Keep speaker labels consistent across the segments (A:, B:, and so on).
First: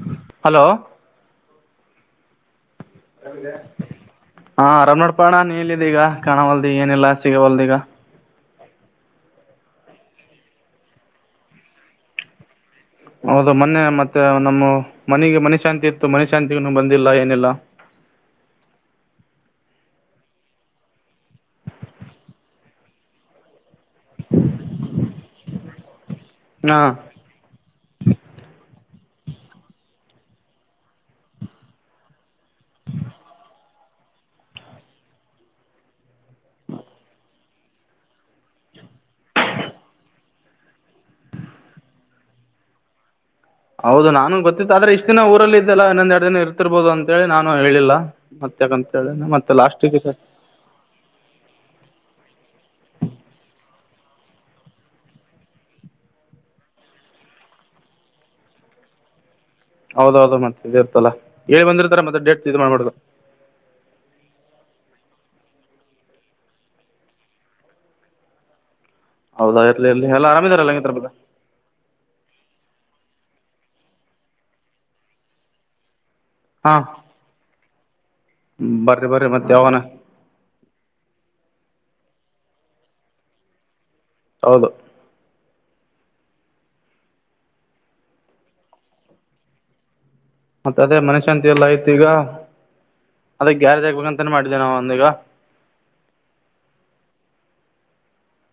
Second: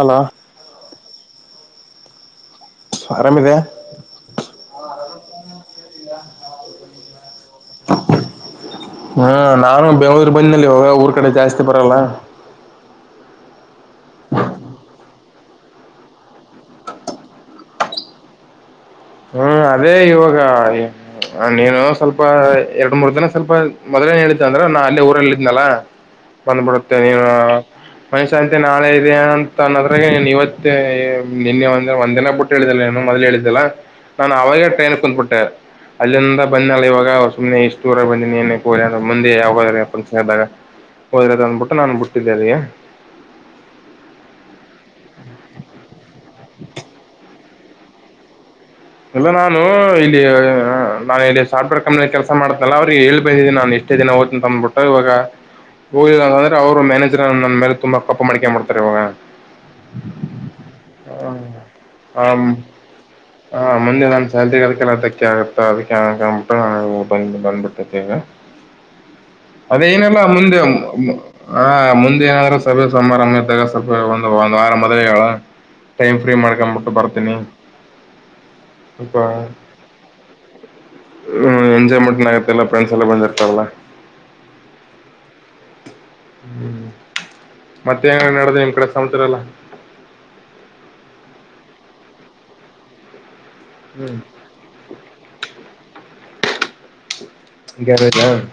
A: ಅಲ.
B: ಹಲೋ ಹಾ ಆರಾಮ್ ನೋಡ್ಪಣ ನೀಲ್ಲಿದ ಈಗ ಕಾಣವಲ್ದಿಗ ಏನಿಲ್ಲ ಸಿಗವಲ್ದಿಗ.
A: ಹಾ ನಾನು ಬೆಂಗ್ಳೂರು ಬಂದಿನೆಲ್ಲಾ ಇವಾಗ ಊರ್ ಕಡೆ ಜಾಸ್ತಿ ಬರಲ್ಲ
B: ಹೌದ ಮೊನ್ನೆ ಮತ್ತೆ ನಮ್ಮ ಮನಿಗೆ ಮನೆ ಶಾಂತಿ ಇತ್ತು ಮನೆ ಶಾಂತಗು ನಾನ್ ಬಂದಿಲ್ಲ ಏನಿಲ್ಲ
A: ಹ್ಮ್ ಅದೇ ಇವಾಗ ನೀನು ಸ್ವಲ್ಪ ಎರಡು ಮೂರು ದಿನ ಸ್ವಲ್ಪ ಮೊದ್ಲೇ ಹೇಳಿದ್ ಅಂದ್ರ ನಾ ಅಲ್ಲೆ ಊರಲ್ಲಿ ನಲ
B: ಹಾ
A: ಬಂದ್ಬಿಡುತ್ತೆ ನೀನು ಮನುಷ್ಯ ಅಂತೆ ನಾಳೆ [unintelligible] ಏನಂತ ಅನ್ನದ್ರಾಗ ಇವತ್ತೆ ನಿನ್ನೆ ಒಂದ ಒಂದಿನಾ ಬಿಟ್ಟು ಹೇಳಿದಿಲ್ಲ ನು ಮೊದ್ಲು ಹೇಳಿದೆಲ್ಲಾ ನಾನನ್ ಅವಾಗೇ ಟ್ರೈನ್ ಕುಂದ್ಬಿಟ್ಟೆ ಅಲ್ಲಿಂದ ಬನ್ನೆಲ್ಲ ಇವಾಗ ಸುಮ್ನೆ ಇಷ್ಟ ದೂರ ಬಂದಿನಿ ಇನ್ಯಾಕ್ ಹೋಗ್ಲಿ ಅಂತ ಮುಂದೆ ಯಾವಾಗ ಹೋದ್ರ ಫಂಕ್ಷನ್ ಇದ್ದಾಗ ಹೋದ್ರೆ ಅತ್ ಅಂದ್ಬಿಟ್ಟು ನಾನು ಬಿಟ್ಟಿದ್ದೆ ಅಲ್ಲಿ
B: ಹೌದು ನಾನು ಗೊತ್ತಿತ್ತು ಆದ್ರೆ ಇಷ್ಟ್ ದಿನ ಊರಲ್ಲಿ ಇದ್ದಲ್ಲ ಇನ್ನೊಂದ್ ಎರಡು ದಿನ ಇರ್ತಿರ್ಬೋದು ಅಂತೇಳಿ ನಾನು ಹೇಳ್ಲಿಲ್ಲ
A: ಇಲ್ಲ ನಾನು ಇಲ್ಲಿ ನಾನ್ ಇಲ್ಲಿ ಸಾರ್ಟ್ವೇರ್ ಕಂಪ್ನಿಯಲ್ಲಿ ಕೆಲಸ ಮಾಡ್ತನಲ್ಲ ಅವ್ರಿಗೆ ಹೇಳಿ ಬಂದಿದ್ದೀನಿ ನಾನು ಎಷ್ಟ ದಿನ ಹೋಗತೀನಿ ಅಂದ್ಬಿಟಟ್ಟ ಇವಾಗ ಹೋಗಿಲ್ಲ ಅಂದ್ರೆ ಅವ್ರರು ಮ್ಯಾನೇಜರ್ ನನ್ನ ಮೇಲೆ ತುಂಬಾ ಕೋಪ ಮಾಡಿಕೊಂಡ್ ಬಿಡ್ತಾರೆ ಇವಾಗ
B: ಹೌದೌದು ಮತ್ತ ಇರ್ತಲ್ಲ ಹೇಳಿ ಬಂದಿರ್ತಾರ್ ಮತ್ತೆ
A: ಹಾಂ
B: ಡೇಟ್ ಇದ್ಮಾಡ್ಬಾರ್ದು
A: ಹಾಂ ಮುಂದೆ ನನ್ ಸಲ್ತಿ ಅದಕ್ಕೆಲ್ಲ ಅದಕ್ಕೆ ಆಗುತ್ತ ಅದಕ್ಕೆ ಕ್ಬಿಟ್ಟ ನ ಬಂದ ಬಂದ್ಬಿಟ್ಟೈತೆ ಈಗ
B: ಹೌದಾ
A: [unintelligible]
B: ಇರ್ಲಿ ಇರ್ಲಿ
A: ಅದೇನೆಲ್ಲ
B: ಎಲ್ಲ
A: ಮುಂದೆ
B: ಆರಾಮಿದಾರಲ್ಲ
A: ಮು
B: ಹಂಗಿದ್ರ ಬ
A: ಮು ಹ ಮುಂದೆ ಏನಾದ್ರೂ ಸ ಸೋಮಾರ ತ ಸ್ವೆ [unintelligible] ಒಂದು ಒಂದು್ ವಾರ ಮೊದಲ ಹೇಳಳ ಟೈಮ್ ಫ್ರೀ ಮಾಡ್ಕೊಂಡ್
B: ಹಾ
A: ಬಿಟ್ಟು ಬರ್ತೀನಿ
B: ಬರ್ರಿ
A: ಅಪ
B: ಬರ್ರಿ ಮತ್ತೆ ಯಾವನ
A: [unintelligible] ಮ [unintelligible] ಆಗತ್ತೆಲ್ಲ ಫ್ರೆಂಡ್ಸ್ ಎಲ್ಲ ಬಂದ್ರ್ತಲ್ಲ
B: ಹೌದು
A: ಹ್ಮ್ ಮತ್ತೇನ್ ನಡೆದ ನಿಮ್ ಕಡೆ ಸಮಾಚಾರ ಎಲ್ಲ
B: ಮತ್ತ ಅದೇ ಮನಶಾಂತಿ ಎಲ್ಲ ಆಯ್ತು ಈಗ ಅದೆ ಗ್ಯಾರೇಜ್
A: ಹ್ಮ್
B: ಆಗ್ಬೇಕಂತಾನೆ ಮಾಡಿದ್ದೇ ನಾವು ಅದ್ದನೀಗ
A: ಈಗಾರರಾ [unintelligible]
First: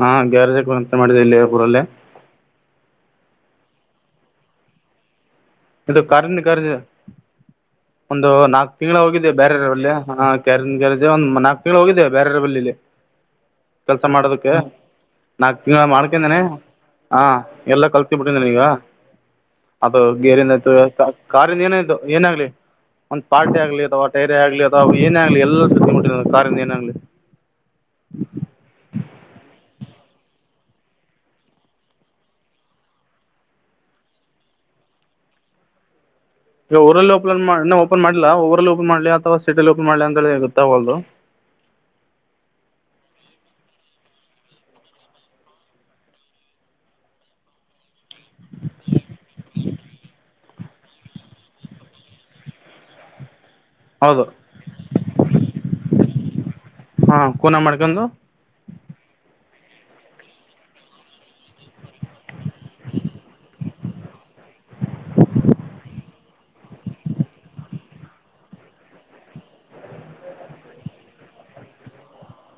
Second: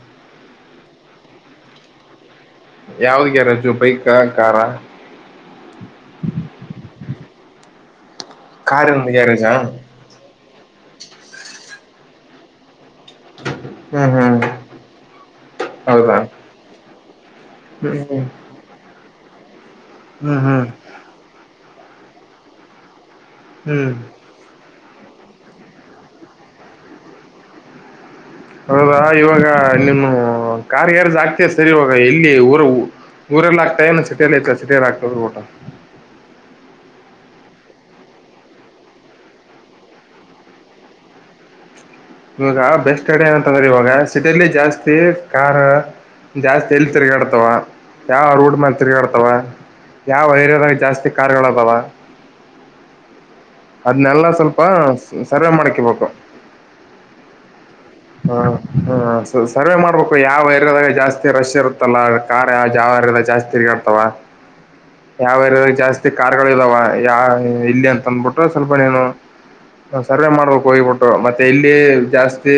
B: ಹಾ ಗ್ಯಾರೇಜ್ ಇಕ್ಬೇಕು ಅಂತ ಮಾಡಿದ್ದೆ ಇಲ್ಲೇ ಊರಲ್ಲೇ
A: ಯಾವುದ್ ಗ್ಯಾರೇಜ್ ಬೈಕ ಕಾರ
B: ಇದು ಕಜ ಕಜ [unintelligible] ಒಂದು ನಾಲ್ಕ್ ತಿಂಗಳು
A: ಕಾರಿನ
B: ಹೋಗಿದೆೆ
A: ಗ್ಯಾರೇಜಾ
B: ಬೇರೇರಾವಲಿ ಅಲ್ಲಿ ಕ್ಯಾರನ್ ಗ್ಯಾರೇಜ್ ಒಂದ ನಾಕ್ ನಿ ಹೋಗಿದ್ಯಾ ಬ್ಯಾರೆರ ಬಲ್ಲಿಲಿ ಕೆಲ್ಸ
A: ಹ್ಮ್ ಹ್ಮ್
B: ಮಾಡೋದಿಕ್ಕೆ ನಾಲ್ಕ್ ತಿಂಗಳ
A: ಹೌದಾ
B: ಮಾಡ್ಕಂಡನೆ ಹಾ ಎಲ್ಲ
A: ಹ್ಮ್
B: ಕಲ್ತ
A: ಹ್ಮ್
B: ಬಿಟಿ ನಾನೀಗ ಅದು ಗೇರಿ
A: ಹ್ಮ್
B: ಕಾರಿಂದ ಏನ ಏನಾಗ್ಲಿ ಒಂದು ಪಾರಿ ಆಗ್ಲಿ
A: ಹ್ಮ್
B: ಅಥವಾ ಏರಿಯ ಆಗ್ಲಿ ಅದು ವು ಏನ ಆಾಗ್ಲಿ ಎಲ್ಲ ತಿನ್ಬಿಟ್ಟ ಕಾರಿಂದ ಏನ ಆಾಗ್ಲಿ
A: ಹ್ಮ ಕಾರ್ ಎಾರ್ದ ಆಗ್ತ ಸರಿ ಇವಾಗ ಎಲ್ಲಿ ಊರ ಊರಲ್ಲ ಆಗ್ತಾ ಇನ ಸಿಟಿಯಲ್ಲ ಐತ ಸಿಟಿಯಲ್ಲ ಆಗ್ತದ ಊಟ
B: ಈಗ ಊರಲ್ಲಿ ಓಪನ್ ಓಪನ್ ಮಾಡ್ಲಾ ಊರಲ್ಲಿ ಓಪನ್ ಮಾಡ್ಲಿ ಅಥವಾ ಸಿಟಿಲ್ಲಿ ಓಪನ್ ಮಾಡ್ಲಿ ಅಂತಿ ಗೊ ಅವಲ್ದು
A: ಇವಾಗ ಬೆಸ್ಟ್ಡ್ ಏನಂತಂದ್ರೆ ಇವಾಗ ಸಿಟಿಲ್ಲಿ ಜಾಸ್ತಿ ಕಾರ್ ಜಾಸ್ತಿ ಎಲ್ಲಿ ತಿರ್ಗಾಡ್ತಾವ ಯಾವರು ಹಡ್ ಮತ್ರಿಗಾ ಆಡ್ತಾವ ಯಾವ ೈರ್ಯದಾಗ ಜಾಸ್ತಿ ಕಾರ್ುಗಳಬಲ್ಲ
B: ಹೌದು
A: ಅದನ್ನಲ್ಲ ಸ್ವಲ್ಪ ಸರ್ವೆ ಮಾಡಕಬೇಕು
B: ಹಾ ಕೂನ ಮಾಡ್ಕಂದುು
A: ಹ ಸರ್ವೆ ಮಾಡ್ಬೇಕು ಯಾವ ಏರಯ್ಯಾದಾಗ ಜಾಸ್ತಿ ರಶ್ ಇರುತ್ತಲ್ಲ ಕಾರ್ ಯಾವ ಯಾವಾಗ ಜಾಸ್ತಿ ತಿರ್ಗಾಡ್ತಾವ ಯಾವ ರಿಯದಾಗ ಜಾಸ್ತಿ ಕಾರ್ಗಳು ಇದಾವ ಯಾವ ಇಲ್ಲಿ ಅಂತಂದಬಿಟ್ಟು ಸ್ವಲ್ಪ ನೀನು ಸರ್ವೆ ಮಾಡ್ಬೇಕ ಹೋಗಿಬಿಟ್ಟು ಮತ್ತೆ ಇಲ್ಲಿ ಜಾಸ್ತಿ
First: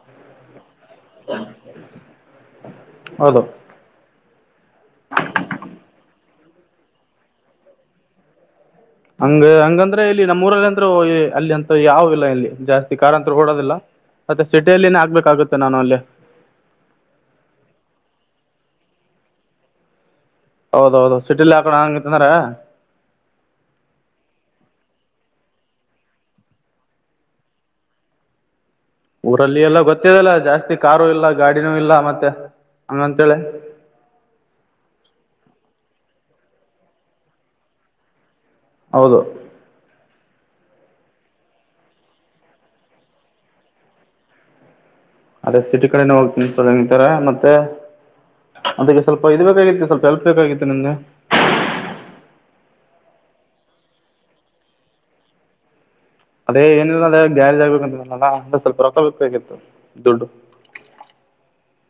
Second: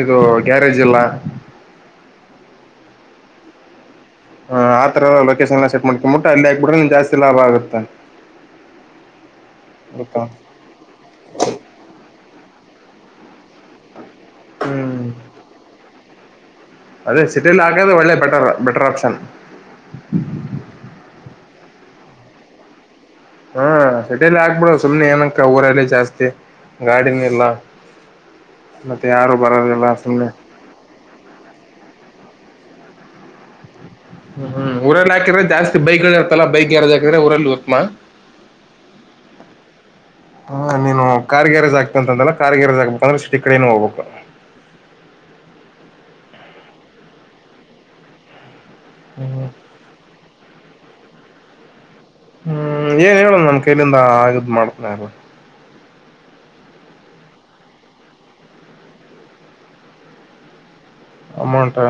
A: ಇದು ಗ್ಯಾರೇಜ್ ಬ ಜಿಲ್ಲ
B: ಹೌದು
A: ಹ ಆ ತರ ಲೊಕೇಶನ್ ಎಲ್ಲ ಸೆಟ್ ಮಾಡ್ಿ ಮುಟ್ಟ ಅಲ್ಲಿ ಹಾಕ್ಬಿಟ್ರೆನ್ ಜಾಸ್ತಿ ಲಾಭ ಆಗುತ್ತೆ
B: ಹಂಗ ಹಂಗಂದ್ರೆ
A: ಗೊತ್ತಾ
B: ಇಲ್ಲಿ ನಮ್ಮ ಊರಲ್ಲಿ ಅಂದ್ರೆ ಅಲ್ಲಿ ಅಂತ ಯಾವ ಇಲ್ಲ ಇಲ್ಲಿ ಜಾಸ್ತಿ ಖ ಅಂತ ಕೊಡೋದಿಲ್ಲ ಮತ್ತೆ ಸಿಟಿಯಲ್ಲಿನೇ
A: ಹ್ಮ್
B: ಆಗ್ಬೇಕಾಗುತ್ತೆ ನಾನು ಅಲ್ಲಿ
A: ಅದೇ ಸಿಟಿಲ್ ಹಾಕದು ಒಳ್ಳೆ ಬೆಟರ್ ಬೆಟರ್ ಆಪ್ಷನ್
B: ಹೌದೌದು ಸಿಟಿಲಿ ಹಾಕಣ ಹಂಗತ್ತಂದ್ರ
A: ಹ್ಮ ಸಟಿಯಲಿ ಆಗ್ಬಿಡ ಸುಮ್ನೆ ಏನಕ್ಕ ಊರಲ್ಲಿ ಜಾಸ್ತಿ ಗಾಡಿನ ಇಲ್ಲ ಮತ್ತೆ ಯಾರು
B: ಊರಲ್ಲಿ ಎಲ್ಲ
A: ಬರೋದಿಲ್ಲ ಸುಮ್ನೆ
B: ಗೊತ್ತಿದಲ್ಲ ಜಾಸ್ತಿ ಕಾರು ಇಲ್ಲ ಗಾಡಿನೂ ಇಲ್ಲ ಮತ್ತೆ ಅಂಗಂತಳೆ
A: ಹ್ಮ್ ಹ್ಮ್ ಊರಲ್ಲಿ ಹಾಕಿದ್ರೆ ಜಾಸ್ತಿ ಬೈಗ್ಗಳು ಇರ್ತಲ್ಲಾ ಬೈಗ್ ಎಾರದಾಕಿದ್ರೆ ಊರಲ್ಲಿ ಹತ್್ಮಾ
B: ಹೌದು
A: ಹಾ ನೀನು ಕಾರ್ಗರಜ್ ಆಗ್ತಂತಂತಲ್ಲ ಕಾರ್ಗರಜ್ ಆಕ್ಬೇಕಂದ್ರೆ ಸಿಟಿ ಕಡೆನು ಹೋಗ್ಬೇಕು
B: ಅದೇ ಸಿಟಿ ಕಡೆನೆ ಹೋಗ್ತೀನಿ ಸಲ್ ಹಂಗಿತರ ಮತ್ತೆ ಅದಕ್ಕೆ ಸ್ವಲ್ಪ
A: ಹ್ಮ್
B: ಇದು ಬೇಕಾಗಿತ್ತು ಸ್ವಲ್ಪ ಎಲ್ಪ್ ಬೇಕಾಗಿತ್ತು ನಿಮ್ದಗೆ
A: ಹ್ಮ್ ಏನ್ ಹೇಳುದು ನಮ್ ಕೈಲಿಂದ ಆಗದ್ ಮಾಡ್ತನಲ್ಲ
B: ಅದೇ ಏನಿಲ್ಲ ಅದ ಗ್ಯಾರಜ್ ಆಗ್ಬೇಕಂತಲ್ಲ ಅಂದ್ರೆ ಸ್ವಲ್ಪ ರೊತ ಬೇಕಬೇಕಾಗಿತ್ತು ದುಡ್ಡು
A: ಅಮೌಂಟಾ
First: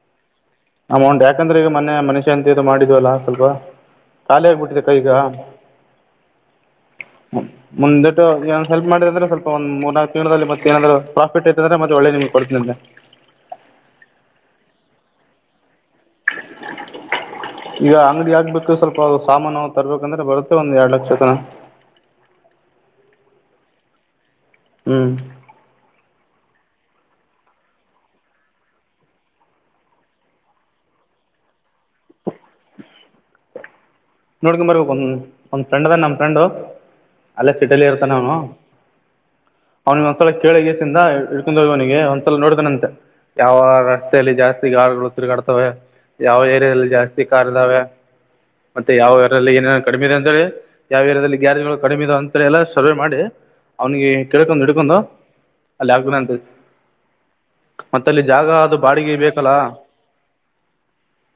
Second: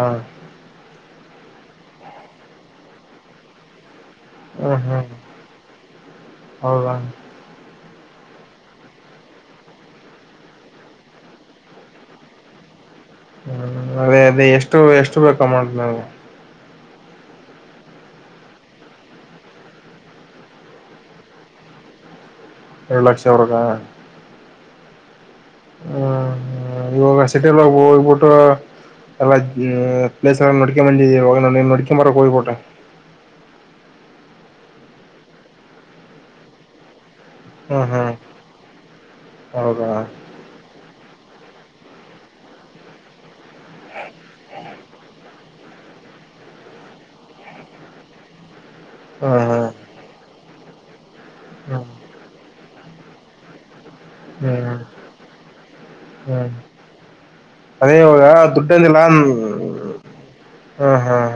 B: ಅಮೌಂಟ್ ಯಾಕಂದ್ರೆ ಈಗ ಮನೆ ಮನುಷ್ಯ ಅಂತ ಮಾಡಿದ್ವಲ್ಲ ಸ್ವಲ್ಪ ಕಖಾಲ
A: ಹ್ಮ್
B: ಆಗ್ಬಿಟ್ಟಿದೆ
A: ಹ್ಮ್
B: ಕೈಗ
A: ಹೌದಾ ಹ್ಮ್
B: ಮುಂದೆಟ್ಟು ಏ ಹೆಲ್ಪ್ ಮಾಡಿದ ಅಂದ್ರೆ ಸ್ಲ್ ಒಂದ್ ಮೂರ್ನಾಲ್ಕು ತಿಂಗಳಲ್ಲಿ ಮತ್ತ ನಾದ್ರರು ಪ್ರಾಫಿಟ್ ಐ ಅಂದ್ರೆತ್ತೆ ಒಳ್ಳೆ ನಿಮ್ಗೆಡ್ತೀನಂತೆ
A: ಹ್ಮ್ ಅದೇ ಅದೇ ಎಷ್ಟು ಎಷ್ಟು ಬೇಕ ಮಾಡ ನವು
B: ಈಗ ಅಂಗಡಿ ಆಾಗ್ಬೇಕು ಸ್ವಲ್ಪ ಸಾಮಾನು ತರ್ಬೇಕಂದ್ರೆ ಬರುತ್ತೆ ಒಂದ್ ಎರಡ್ ಲಕ್ಷತನ
A: ಏಡು ಲಕ್ಷ ಅವ್ರಗ
B: ಹ್ಮ್
A: ಹ್ಮ್ ಇವಾಗ ಸಿಟಿಯಲ್ಲಿೋಗ ಹೋಗ್ಬಿಟ್ಟು ಎಲ್ಲಾ ಪ್ಲೇಸ್ ನಡ್ಕ ಬಂದಿದ್ದ ಇವಾಗ ನ ನಡ್ಕೊಂಡಂಬರಕ್ ಹೋಗ್ಬಿಟ್ಟು
B: ನೋಡ್ಕೊ್ ಬರ್ಬೇಕು ಒಂದ ಒಂದ್ ಫ್ರೆಂಡ್ ಅದ ನಮ್ ಫ್ರೆಂಡ್ ಅಲ್ಲೇ ಸಿೆಟಲಿ
A: ಹ್ಮ್
B: ಇರ್ತಾನೆ
A: ಹ್ಮ್
B: ಅವನು
A: ಹೌದಾ
B: ಅವ್ನ ಒಂದ್ಸಲ ಕೇಳಗಸಿಂದ ಇಡ್ಕೊಂಡ್ ಹೋಗುವವನಿಗೆ ಒಂದಸಲ ನೋಡತನಂತೆ ಯಾವ ರಸ್ತತೆೆಯಲ್ಲಿ ಜಾಸ್ತಿಗ ತಿಗಾಡ್ತವೆ ಯಾವ ಏರಿಯಾದಲ್ಲಿ ಜಾಸ್ತಿ ಖಾರ್ ಇದ್ದಾವೆ ಮತ್ತೆ ಯಾವ ಯಾರಲ್ಲಿ
A: ಹ್ಮ್
B: ಏನೇನ ಕಡಿಮೆ ಇ ಅಂದ್ರೆ ಯಾವ್ಯರಲ್ಲಿ ಯಾರಗಳು
A: ಹ್ಮ್
B: ಕಡಿಮೆ ಅಂತರ ಎಲ್ಲ ಸರ್ವೆ ಮಾಡಿ ಅವ್ನಿಗೆ ಕಳ್ಕೊಂಡ್
A: ಹ್ಮ್
B: ಹಿಡ್ಕೊಂಡು ಅಲ್ಲಿ ಆಗ್
A: ಹ್ಮ್
B: ಅಂತ
A: ಹ್ಮ್ ಅದೇ
B: ಮತ್ತ
A: ಇವಾಗ
B: ಅಲ್ಲಿ ಜಾಗ ಅದು
A: ದುಡ್ಡಂದಿಲ್ಲ
B: ಬಾಡಿಗೆ
A: ಹ್ಮ್
B: ಬೇಕಲ್ಲ
A: ಹ್ಮ್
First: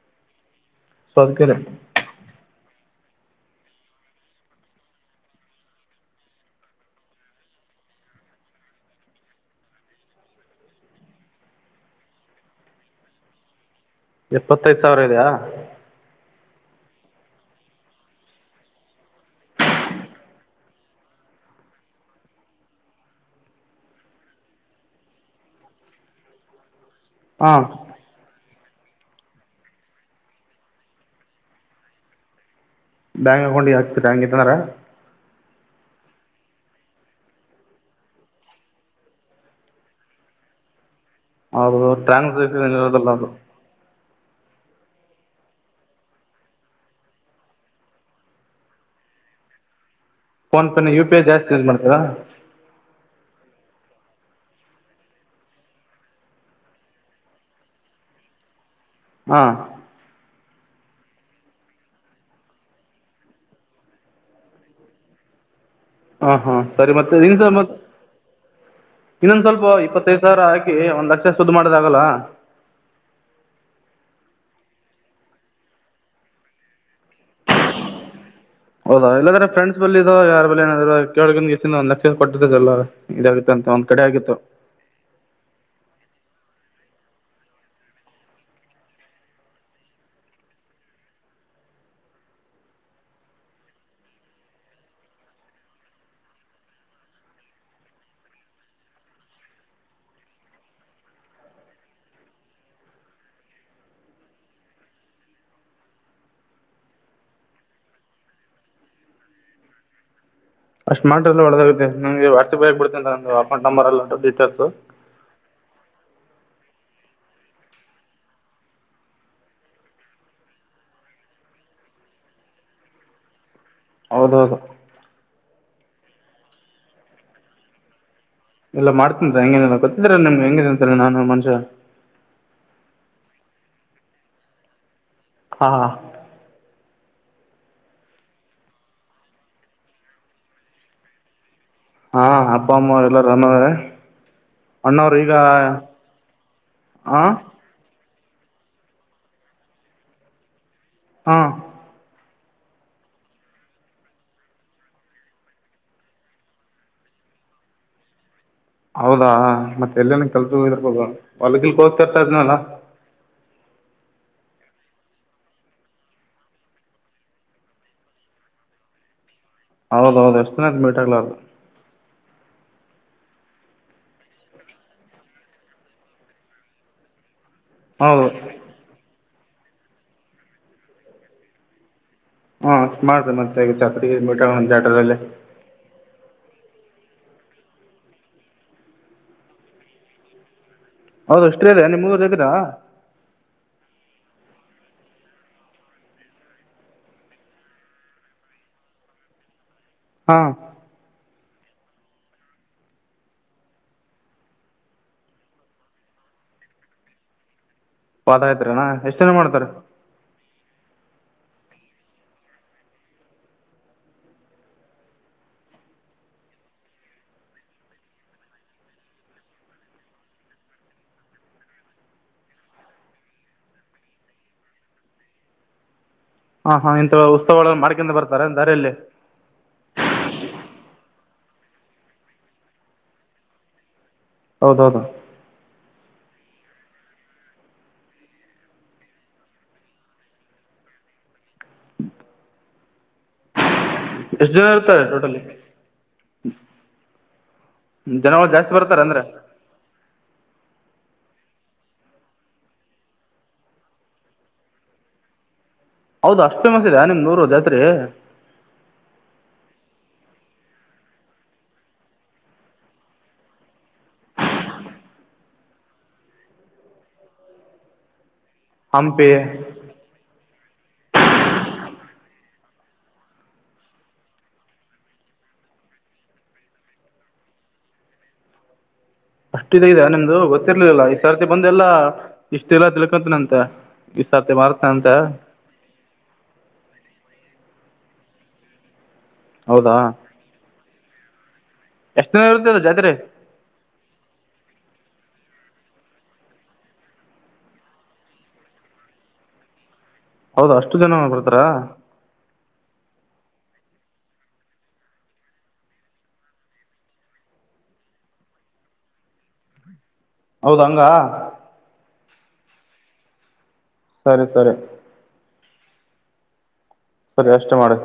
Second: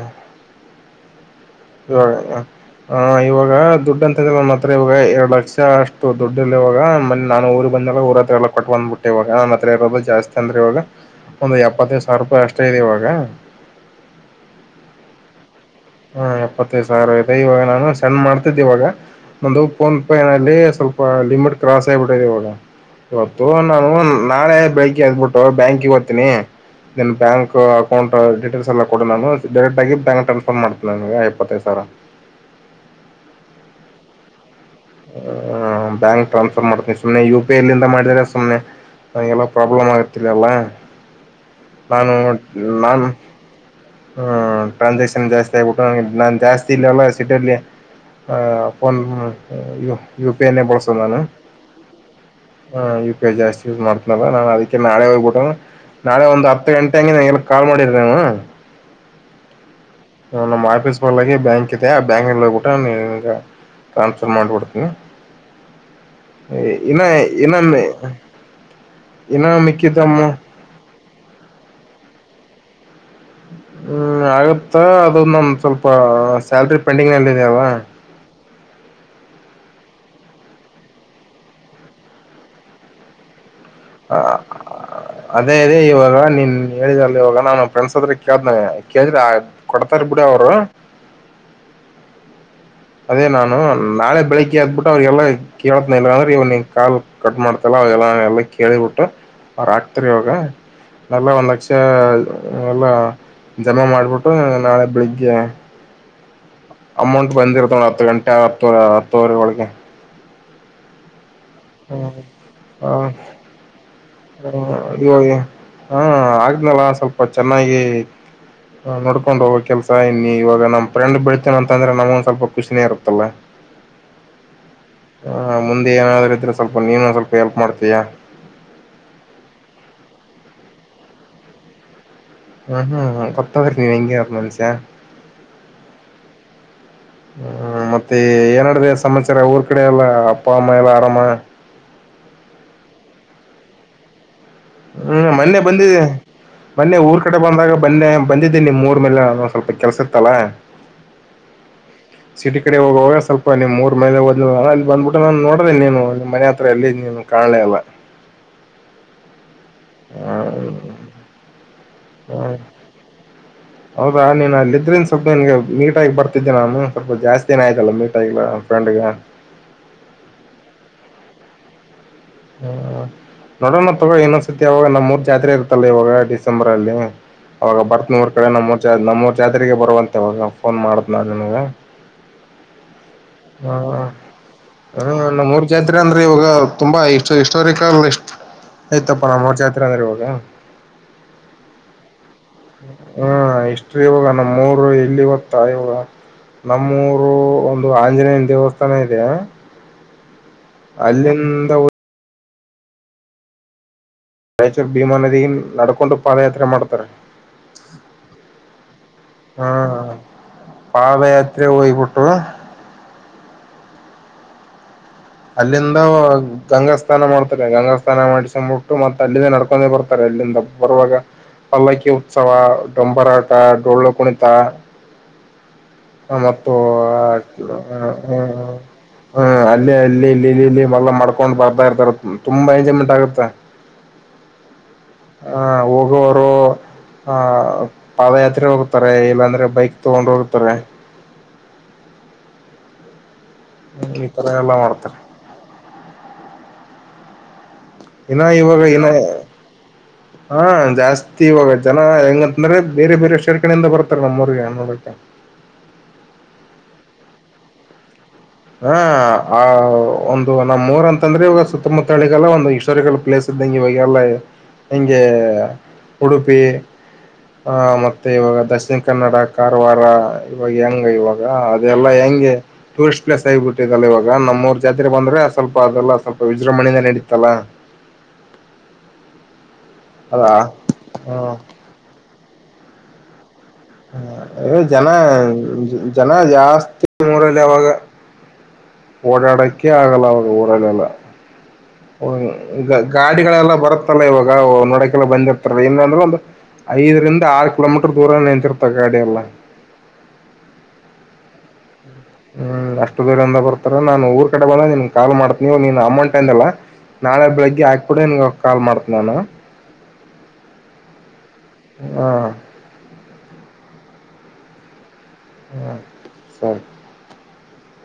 B: ಸ್ವದುಕ
A: ಇವಾಗ ದುಡ್ ಅಂತ್ರ ಒ ಹತ್ರ ಇವಾಗ ಎರಡು ಲಕ್ಷ ಅಷ್ಟು ದುಡ್ಡು ಇಲ್ ಇವಾಗ ಮನ್ನೆ ನಾನು ಊರಿಗೆ ಬಂದಾಗ ಊರ ಹತ್ರರಲ್ಲ ಕಟ್ಕಂದ್ಬಿಟ್ಟೆ ಇವಾಗ ನ ಹತ್ರ ಎರಡು ಜಾಸ್ತಿ ಅಂದ್ರೆ ಇವಾಗ ಒಂದು್ ಎಪ್ಪತ್ತೈದು ಸಾವಿರ ರೂಪಾಯಿ ಅಷ್ಟೇ ಇದೆ ಇವಾಗ
B: ಎಪ್ಪತ್ತೈದ ಸಾವಿರ ಇದೆಯ
A: ಹಾ ಎಪ್ಪತ್ತೈದು ಸಾವಿರ ಆಯ್ತಾ ಇವಾಗ ನಾನು ಸಣ್ಣ ಮಾಡ್ತಿದ್ದೆ ಇವಾಗ ಒಂದುಪ್ಪನ್ ಪನಾಲ ಸ್ವಲ್ಪ ಲಿಮಿಟ್ ಕ್ರಾಸ್ ಆಗಿಬಿಟ್ಟ ಇವಾಗ ಇವತ್ತು ನಾನು ನಾಳೆ ಬೆಳಿಗ್ಗೆ ಎದ್ಬಿಟ್ಟು ಬ್ಯಾಂಕಿಗೆ ಓದ್ತೀನಿ ದನ್ ಬ್ಯಾಂಕ್
B: ಹಾಂ
A: ಅಕೌಂಟ್ ಡೀಟೇಲ್ಸ್ ಎಲ್ಲ ಕೊಡ ನಾನ ಡೈರೆಕ್ಟ್ ಆಗ ಬ್ಯಾಕ್ ಟ್ರನ್ಸ್ಫರ್ ಮಾಡ್ೀನೆ ಯಪ್ಪತಾಯ ಸರ
B: ಬ್ಯಾಂಕ್ ಅಕೌಂಟ್ಿಗೆ ಹಾತಿ ಹಂಗೆಂದಾರ
A: ಬ್ಯಾಂಕ್ ಟ್ರಾನ್ಸ್ಫರ್ ಮಾಡ್ತೀನಿ ಸುಮ್ಮನೆ ಯು ಪಿ ಐಲ್ಲಿಂದ ಮಾಡಿದರೆ ಸುಮ್ಮನೆ ಹಾಗಗೆಲ್ಲ ಪ್ರಾಬ್ಲಮ್ ಆಗತ್ತಿಲ್ಲ ಅಲ್ಲ
B: ಹೌದು ಟ್ರಾನ್ರದಲ್ಲ ಅದು
A: ಟ್ರಾನ್ಸಾಕ್ಷನ್ ಜಾಸ್ತಿ ಆಗಿಬಿಟ್ಟು ನನಗೆ ನಾನು ಜಾಸ್ತಿ ಇಲ್ಲವಲ್ಲ ಸಿಟಿಯಲ್ಲಿ ಫೋನ್ ಯ
B: ಫೋನ್ಪೇನ ಯು ಪಿ ಐ ಜಾಸ್ತಿ ಯೂಸ್ ಮಾಡ್ತರಾ
A: ಯು ಜಾಸ್ತಿ ಯಸ್ ಮಾಡ್ತನಲ್ಲ ನಾನ್ ಅದಕ್ಕೆ ನಾಳೆ ಹೋಗ್ಬಿಟ ನಾಳೆ ಒಂದು ಹತ್ತು ಗಂಟೆಂಂಗ ನಂಗೆ ಕಾಲ್ ಮಾಡಿದವು
B: ಹಾ
A: ನಮ್ಮ ಆಫೀಸ್ ಬಲಗೆ ಬ್ಯಾಂಕ್ ಇದೆ ಆ ಬ್ಯಾಂಕಲ್ಲಿ ಹೋಗ್ಬಿಟ್ಟುಗ ಟ್ರಾನ್ಸ್ಫರ್ ಮಾಡಿಬಿಡ್ತೀನಿ
B: ಹಾ ಹಾ ಸರಿ
A: ಇನ್ನು
B: ಮತ್ತೆ ಇ ಸ್ವಲ್ ಮ
A: ಇನ್ನೊಮ್ಮೆ
B: ಇನ್ನೊಂದ
A: ಇನ್ನು
B: ಸ್ವಲ್ಪ
A: ಮಿಕ್ಕಿದ
B: ಇಪ್ಪತ್ತೈದು
A: ಅಮೌ
B: ಸಾವಿರ ಹಾಕಿ ಒಂದ್ ಲಕ್ಷ ಸುದ್ದ ಮಾಡದಗಲ್ಲ
A: ಹ್ಮ್ ಆಗತ್ತ ಅದು ನಮ ಸ್ವಲ್ಪ ಸ್ಯಾಲ್ರಿ ಪೆಂಡಿಂಗ್ ನಲ್ಲಿ ಇದಲ್ವಾ
B: ಹೌದಾ ಇಲ್ಲಾದ್ರೆ ಫ್ರೆಂಡ್ಸ್ ಬ ಇ ಯಾರ ಬಲ್ಲಿ ಏನಾದ ಕೆ ಒ ಲಕ್ಷ ಕೊಟ್ಟತದಲ್ಲ ಇದ
A: ಹ ಅದೇ ಇದೆ ಇವಾಗ ನಿ ಹ್ಮ ಹೇಳಿದಲ್ಲಿ ಇವಾಗ ನಮ್ಮ ಫ್ರೆಂಡ್ಸ್ ಹದ್ರ ಕೇಳ್ದನ ಕೇಳಿದ್ರಿ ಕೊಡ್ತಾರ ಬಿಡಿ ಅವರು ಅದೇ ನಾನು ನಾಳೆ ಬೆಳಿಗ್ಗೆ ಅದ್ಬಿಟ್ಟು ಅವ್ರಿಗೆಲ್ಲ ಕೇಳತ್ನ ಇಲ್ಲ ಅಂದ್ರೆ ಇವನ್ ಕಾಲ್ ಕಟ್ ಮಾಡ್ತಲ್ಲ ಅವಲ್ಲ ಎಲ್ಲ ಕೇಳಿಬಿಟ್ಟು ಅವ್ರ ಆಾಕ್ತಾರ ಇವಾಗ ನೆಲ್ಲ ಒಂದ್ ಲಕ್ಷ ಎಲ್ಲ ಜಮಾ ಮಾಡ್ಬಿಟ್ಟು ನಾಳೆ ಬೆಳಿಗ್ಗೆ ಅಮೌಂಟ್ ಬಂದಿರತ್ತ ಹತ್ತು ಗಂಟೆ ಹತ್ತ ಹತ್ತುವರೆ ಒಳಗೆ
B: ಅಷ್ಟ ಮಾಡ ಒುತ್ತೆಗೆ ವಾಟ್ಸಪ್ ಆಗಿ ಬಿಡ್ ನಂದು ಅಕೌಂಟ್ ನಂಬರ್ ಎಲ್ಲ ೀಟೇಲ್ಸ್
A: ಇವಾಗ ಹಾ ಆಗನಲ್ಲ ಸ್ವಲ್ಪ ಚೆನ್ನಾಗಿ ನೋಡ್ಕೊಂಡ್ ಹೋಗೋ ಕೆಲ್ಸ ಇನ್ನು ಇವಾಗ ನಮ್ ಫ್ರೆಂಡ್ ಬೆೀಳ್ತೇನ ಅಂತಂದ್ರೆ ನಮಗ ಸ್ವಲ್ಪ ಖುಷಿನೇ ಇರುತ್ತಲ್ಲ
B: ಹೌದೌದು
A: ಹ ಮುಂದೆ ಏನಾದ್ರೂ ಇದ್ರೆ ಸ್ವಲ್ಪ ನೀನು ಸ್ವಲ್ಪ ಎಲ್ಪ್ ಮಾಡ್ತೀಯಾ
B: ಎಲ್ಲಾ ಮಾಡ್ತನ್್ರ ಹೆಂಗೇನ ಗೊತ್ತಿದ್ರ ನಿಮ್ಗೆ ಹೆಂಗ ತಿಂತರ ನಾನು ಮನುಷ್ಯ
A: ಹ್ಮ್ ಹ್ಮ್ ಹ್ಮ್ ಕೊತ್ತ ಬರ ನೀ ಭಂಗಿ ಮ ಮನಸಾ
B: ಹಾ
A: ಹ್ಮ ಮತ್ತೆ ಏನಡ್ದ ಸಮಾಚಾರ ಊರ್ ಕಡೆ ಎಲ್ಲಾ ಅಪ್ಪ ಅಮ್ಮ ಎಲ್ಲಾ ಆರಾಮ
B: ಹಾ ಅಪ್ಪಾ ಅಮ್ಮ ಎಲ್ಲಾರ ಅಮ್ಮವರ
A: ಹ್ಮ್ ಮೊನ್ನೆ ಬಂದಿದೆ ಮೊನ್ನೆ ಊರ್
B: ಹಾಂ
A: ಕಡೆ ಬಂದಾಗ ಬನ್ನೆ ಬಂದಿದ್ದೇಿ ನಿಮ್ ಮೂರ್ ಮೇಲೆ ನೊ ಸ್ವಲ್ಪ ಕೆಲ್ಸ ಇರ್ತ್ತಲಾ
B: ಹಾ
A: ಸಿಟಿ ಕಡೆ ಹೋಗುವಾಗ ಸ್ವಲ್ಪ ನಿಮ್ ಮೂರ್ ಮೇಲೆದ್ ಅಲ್ಲಿ ಬಂದ್ಬಿಟ್ಟು ನಾನು ನೋಡ್ರಿ ನೀನು ಮನೆ ಹತ್ರ ಎಲ್ಲಿ ನೀನು ಕಾಣಲೇ ಅಲ್ಲ
B: ಹೌದಾ ಮತ್ತೆ ಎಲ್ಲನ ಕಲ್ಸ ಹ ಹೊಲಗಿಲ್ಕೋ ತನಲ್ಲ
A: ಹೌದಾ ನೀನ್ ಅಲ್ಲ ಇದ್ರಿಂದ ಸ್ವಲ್ಪ ನಿನ್ಗೆ ಮೀಟಾಗಿಿ ಬರ್ತಿದ್ದೆ ನಾನು ಸ್ವಲ್ಪ ಜಾಸ್ತಿನ ಆಯ್ತಲ್ಲ ಮೀಟಾಗಿಲ್ಲ ಫ್ರೆಂಡ್ಗ
B: ಹೌದ ಹೌದು ಎಷ್ಟನ ಮೀಟಾಗಗ್ಲಾರ್ದ
A: ಹ್ಮ ನೋಡೋಣ ತೊಗ ಇನ್ನೊಂದ್ಸತಿ ಯಾವಾಗ ನಮ್ಮ್ ಮೂರ್ ಜಾತ್ರೆ ಇರ್ತಲ್ಲ ಇವಾಗ ಡಿಸೆಂಬರ್ ಅಲ್ಲಿ ಅವಾಗ
B: ಹೌದು
A: ಬರ್ತ್ನವರ್ ಕಡೆ ನಮ್ಮ ನಮ್ಮ ಜಾತ್ರೆಗೆ ಬರುವಂತೆವಾಗ ಫೋನ್ ಮಾಡ್ದ್ ನಾ ನನ್ಗೆ
B: ಹ್ಮ ಮಾಡಿದೆ ಮತ್ತ ಚಾತ್ ಮಟ ಜಟಲ್ಲ
A: ನಮ್ಮೂರ್ ಜಾತ್ರೆ ಅಂದ್ರೆ ಇವಾಗ ತುಂಬಾ ಇ ಹಿಸ್ಟೋಾರಿಕಲ್ ಇ ಆಯತಪ್ಪ ನಮ್ಮ್ ಅವ್ರ ಜಾತ್ರೆ ಅಂದ್ರೆ ಇವಾಗ
B: ಹೌದು ಅಷ್ಟೇ ಮೂರು ಜ
A: ಹ್ಮ ಇಷ್ಟ್ರಿ ನಮ್ಮ ನಮ್ಮೂರು ಇಲ್ಲಿ ಗತ್ತ ಇವ ನಮ್ಮೂರು ಒಂದು ಆಂಜನೇಯನ ದೇವಸ್ಥಾನ ಇದೆ
B: ಹಾ.. !
A: ಅಲ್ಲಿಂದ, ರಾಯಚೂರು ಭೀಮಾ ನದಿಗೆ ನಡೆದುಕೊಂಡು ಪಾದಯಾತ್ರೆ ಮಾಡುತ್ತಾರೆ.
B: ಪಾದಯಾತ್ರೆ ನಾ... ಎಷ್ಟ ಜನ
A: ಹ
B: ಮಾಡ್ತಾರೇ?
A: ಪಾದಯಾತ್ರೆ ಹೋಗಿಬಿಟ್ರು.. ಅಲ್ಲಿಂದ ಗಂಗಾಸ್ನಾನ ಮಾಡ್ತಾರೆ ಗಂಗಾ ಸ್ನಾನ ಮಾಡಿಸೊಂಡ್ಬಿಟ್ಟು ಮತ್ತೆ ಅಲ್ಲಿಂದ ನಡ್ಕೊಂಡೇ ಬರ್ತಾರೆ ಅಲ್ಲಿಂದ ಬರುವಾಗ ಪಲ್ಲಕಿ ಉತ್ಸವ ಡೊಂಬರಾಟ ಡೊಳ್ಳು ಕುಣಿತ ಹ
B: ಹಾಂ ಹಾಂ ಇಂಥ
A: ಮ
B: ಉತ್ಸವಗಳನ್ನು ಮಾಡ್ಕ್ಯಂತ ಬರ್ತಾರೆ ದಾರಿಯಲ್ಲಿ
A: ಹ ಅಲ್ಲಿ ಅಲ್ಲಿಲ್ಲಿ ಇಲ್ಲಿ ಇಲ್ಲಿ ಮಲ್ಲ ಮಾಡ್ಕ ಕಕೊಂಡ್ ಬರ್ತಾ ಇರ್ತಾರ ತುಂಬಾ ಎಂಜಾಯ್ಮೆಂಟ್ ಆಗುತ್ತೆ.
B: ಹೌದೌದು... !
A: ಹಹ ಹೋಗುವವರು ಆಹ ಪಾದಯಾತ್ರೆ ಹೋಗ್ತಾರೆ. ಇಲ್ಲಾಂದ್ರೆ ಬೈಕ್ ತಗೊಂಡ್ ಹೋಗ್ತಾರೆ. ಈ ತರ
B: ಎಷ್ಟು...? ಜನ
A: ಎಲ್ಲಾ
B: ಇರ್ತಾರೆ
A: ಮಾಡ್ತಾರೆ
B: ಟೋಟಲಿ. ಹ್ಮ,,,
A: ಇನ್ನ ಇವಾಗ, ಇನ್ನ ಹಾ.... ! ಜಾಸ್ತಿ. ತಿ ಇವಾಗ ಜನ ಹೆಂಗಂತಂದ್ರೆ ಬೇರೆ ಬೇರೆ ಶಷರ್ಖೆಯಿಂದ ಬರ್ತಾರೆ ನಮ್ಮೂರಿಗೆ ನೋಡ್.
B: ಹೌದು... ಅಷ್ಟ್ ಫೇಮಸ್ ಇದೇನಾ ನಿಮ್ ನಿಮ್ಮೂರ ಜಾತ್ರೆ.
A: ಹ ಆ ಒಂದು ನಮ್ಮ್ ಮೂರ್ ಅಂತಂದ್ರೆ ಇವಾಗ ಸುತ್ತಮುತ್ತಲಿಗೆಲ್ಲ ಒಂದು ಹಶ್ಟೋಾರಿಕಲ್ ಪ್ಲೇಸ್ ಇದ್ದಂಗೆ ಇವಾಗಲ್ಲ ಹಂಗೆ ಉಡುಪಿ ಆ ಮ. ಮತ್ತೆ ಇವಾಗ ದಕ್ಷಿಣ
B: ಹಂಪಿ
A: ಕನ್ನಡ ಕಾರವಾರ ಇವಾಗ ಹೆಂಗ ಇವಾಗ ಅದೆಲ್ಲಾ ಹೆಂಗ. [inaudible] ಲಸ್ ಹಗಿಬಿಟ್ಟಿದಲ್ಲ ಇವಾಗ ನಮ್ಮೂರ್ ಜಾತ್ರೆ ಬಂದ್ರೆ, ಸ್ವಲ್ಪ ಅದೆಲ್ಲ ಸ್ವಲ್ಪ ವಿಜೃಂಭಣೆಯಿಂದ ನಡೀತಲ್ಲ.
B: ಇದೆ ನಿಮ್ದು
A: ಅದಾ
B: ಗೊತ್ತಿರ್ಲಿಲ್ಲಲ್ಲ, ಈ
A: ಹ
B: ಸರ್ತಿ ಬಂದೆಲ್ಲಾ... ! ಇಷ್ಟೆಲ್ಲ ತಿಳ್ಕೊಂತನ ಅಂತೆ.
A: ಹ ಜನ ಜನ ಜಾಸ್ತಿ ಮೂರಲ್ಲಿ ಯಾಗ? ಓಡಾಡಕ್ಕೆೆ
B: ಹೌದಾ
A: ಆಗಲ್ಲ ಅವ್ರ ಊರಲ್ಲೆಲ್ಲ..
B: ಎಷ್ಟು ದಿನ ಇರುತ್ತೆ ಅದು
A: ಹ
B: ಜಾತ್ರೆ
A: ಗಾಡಿಗಳೆಲ್ಲ ಬರುತ್ತಲ್ಲ ಇವಾಗ ನೋಡಕ? ಬಂದಿರ್ತಾರೆ ಇಏನ್,,,, ಅಂದ್ರೆ ಒಂದು ಐದರಿಂದ ಆರು ಕಿಲೋಮೀಟರ್ ದೂರ ನಿಂತಿರ್ತ ಗಾಡಿ ಎಲ್ಲ.
B: ಹೌದ... ಅಷ್ಟು ಜನ ಬರ್ತಾರಾ?
A: ಹ್ಮ್ ಅಷ್ಟು ದೂರಂದ ಬರ್ತಾರೆ ನಾನು ಊರ್ ಕಡೆ ಬಂದ ನಿನ್ ಕಾಲ್ ಮಾಡ್ತನಿ ನಿನ್ ಅಮೌಂಟ್ ಅಂದಲ್ಲಾ, ನಾಳೆ ಬೆಳಿಗ್ಗೆ ಆಾಕಬಿಡನ್ ಕಾಲ್ ಮಾಡ್ತಿ ನಾನು.
B: ಹೌದ್ ಹಂಗ.... !
A: ಹಾ....
B: ಸರಿ... ಸರಿ...
A: ಹ್ಮ ಸ
B: ಸರಿ... ಅಷ್ಟೇ ಮಾಡಿ.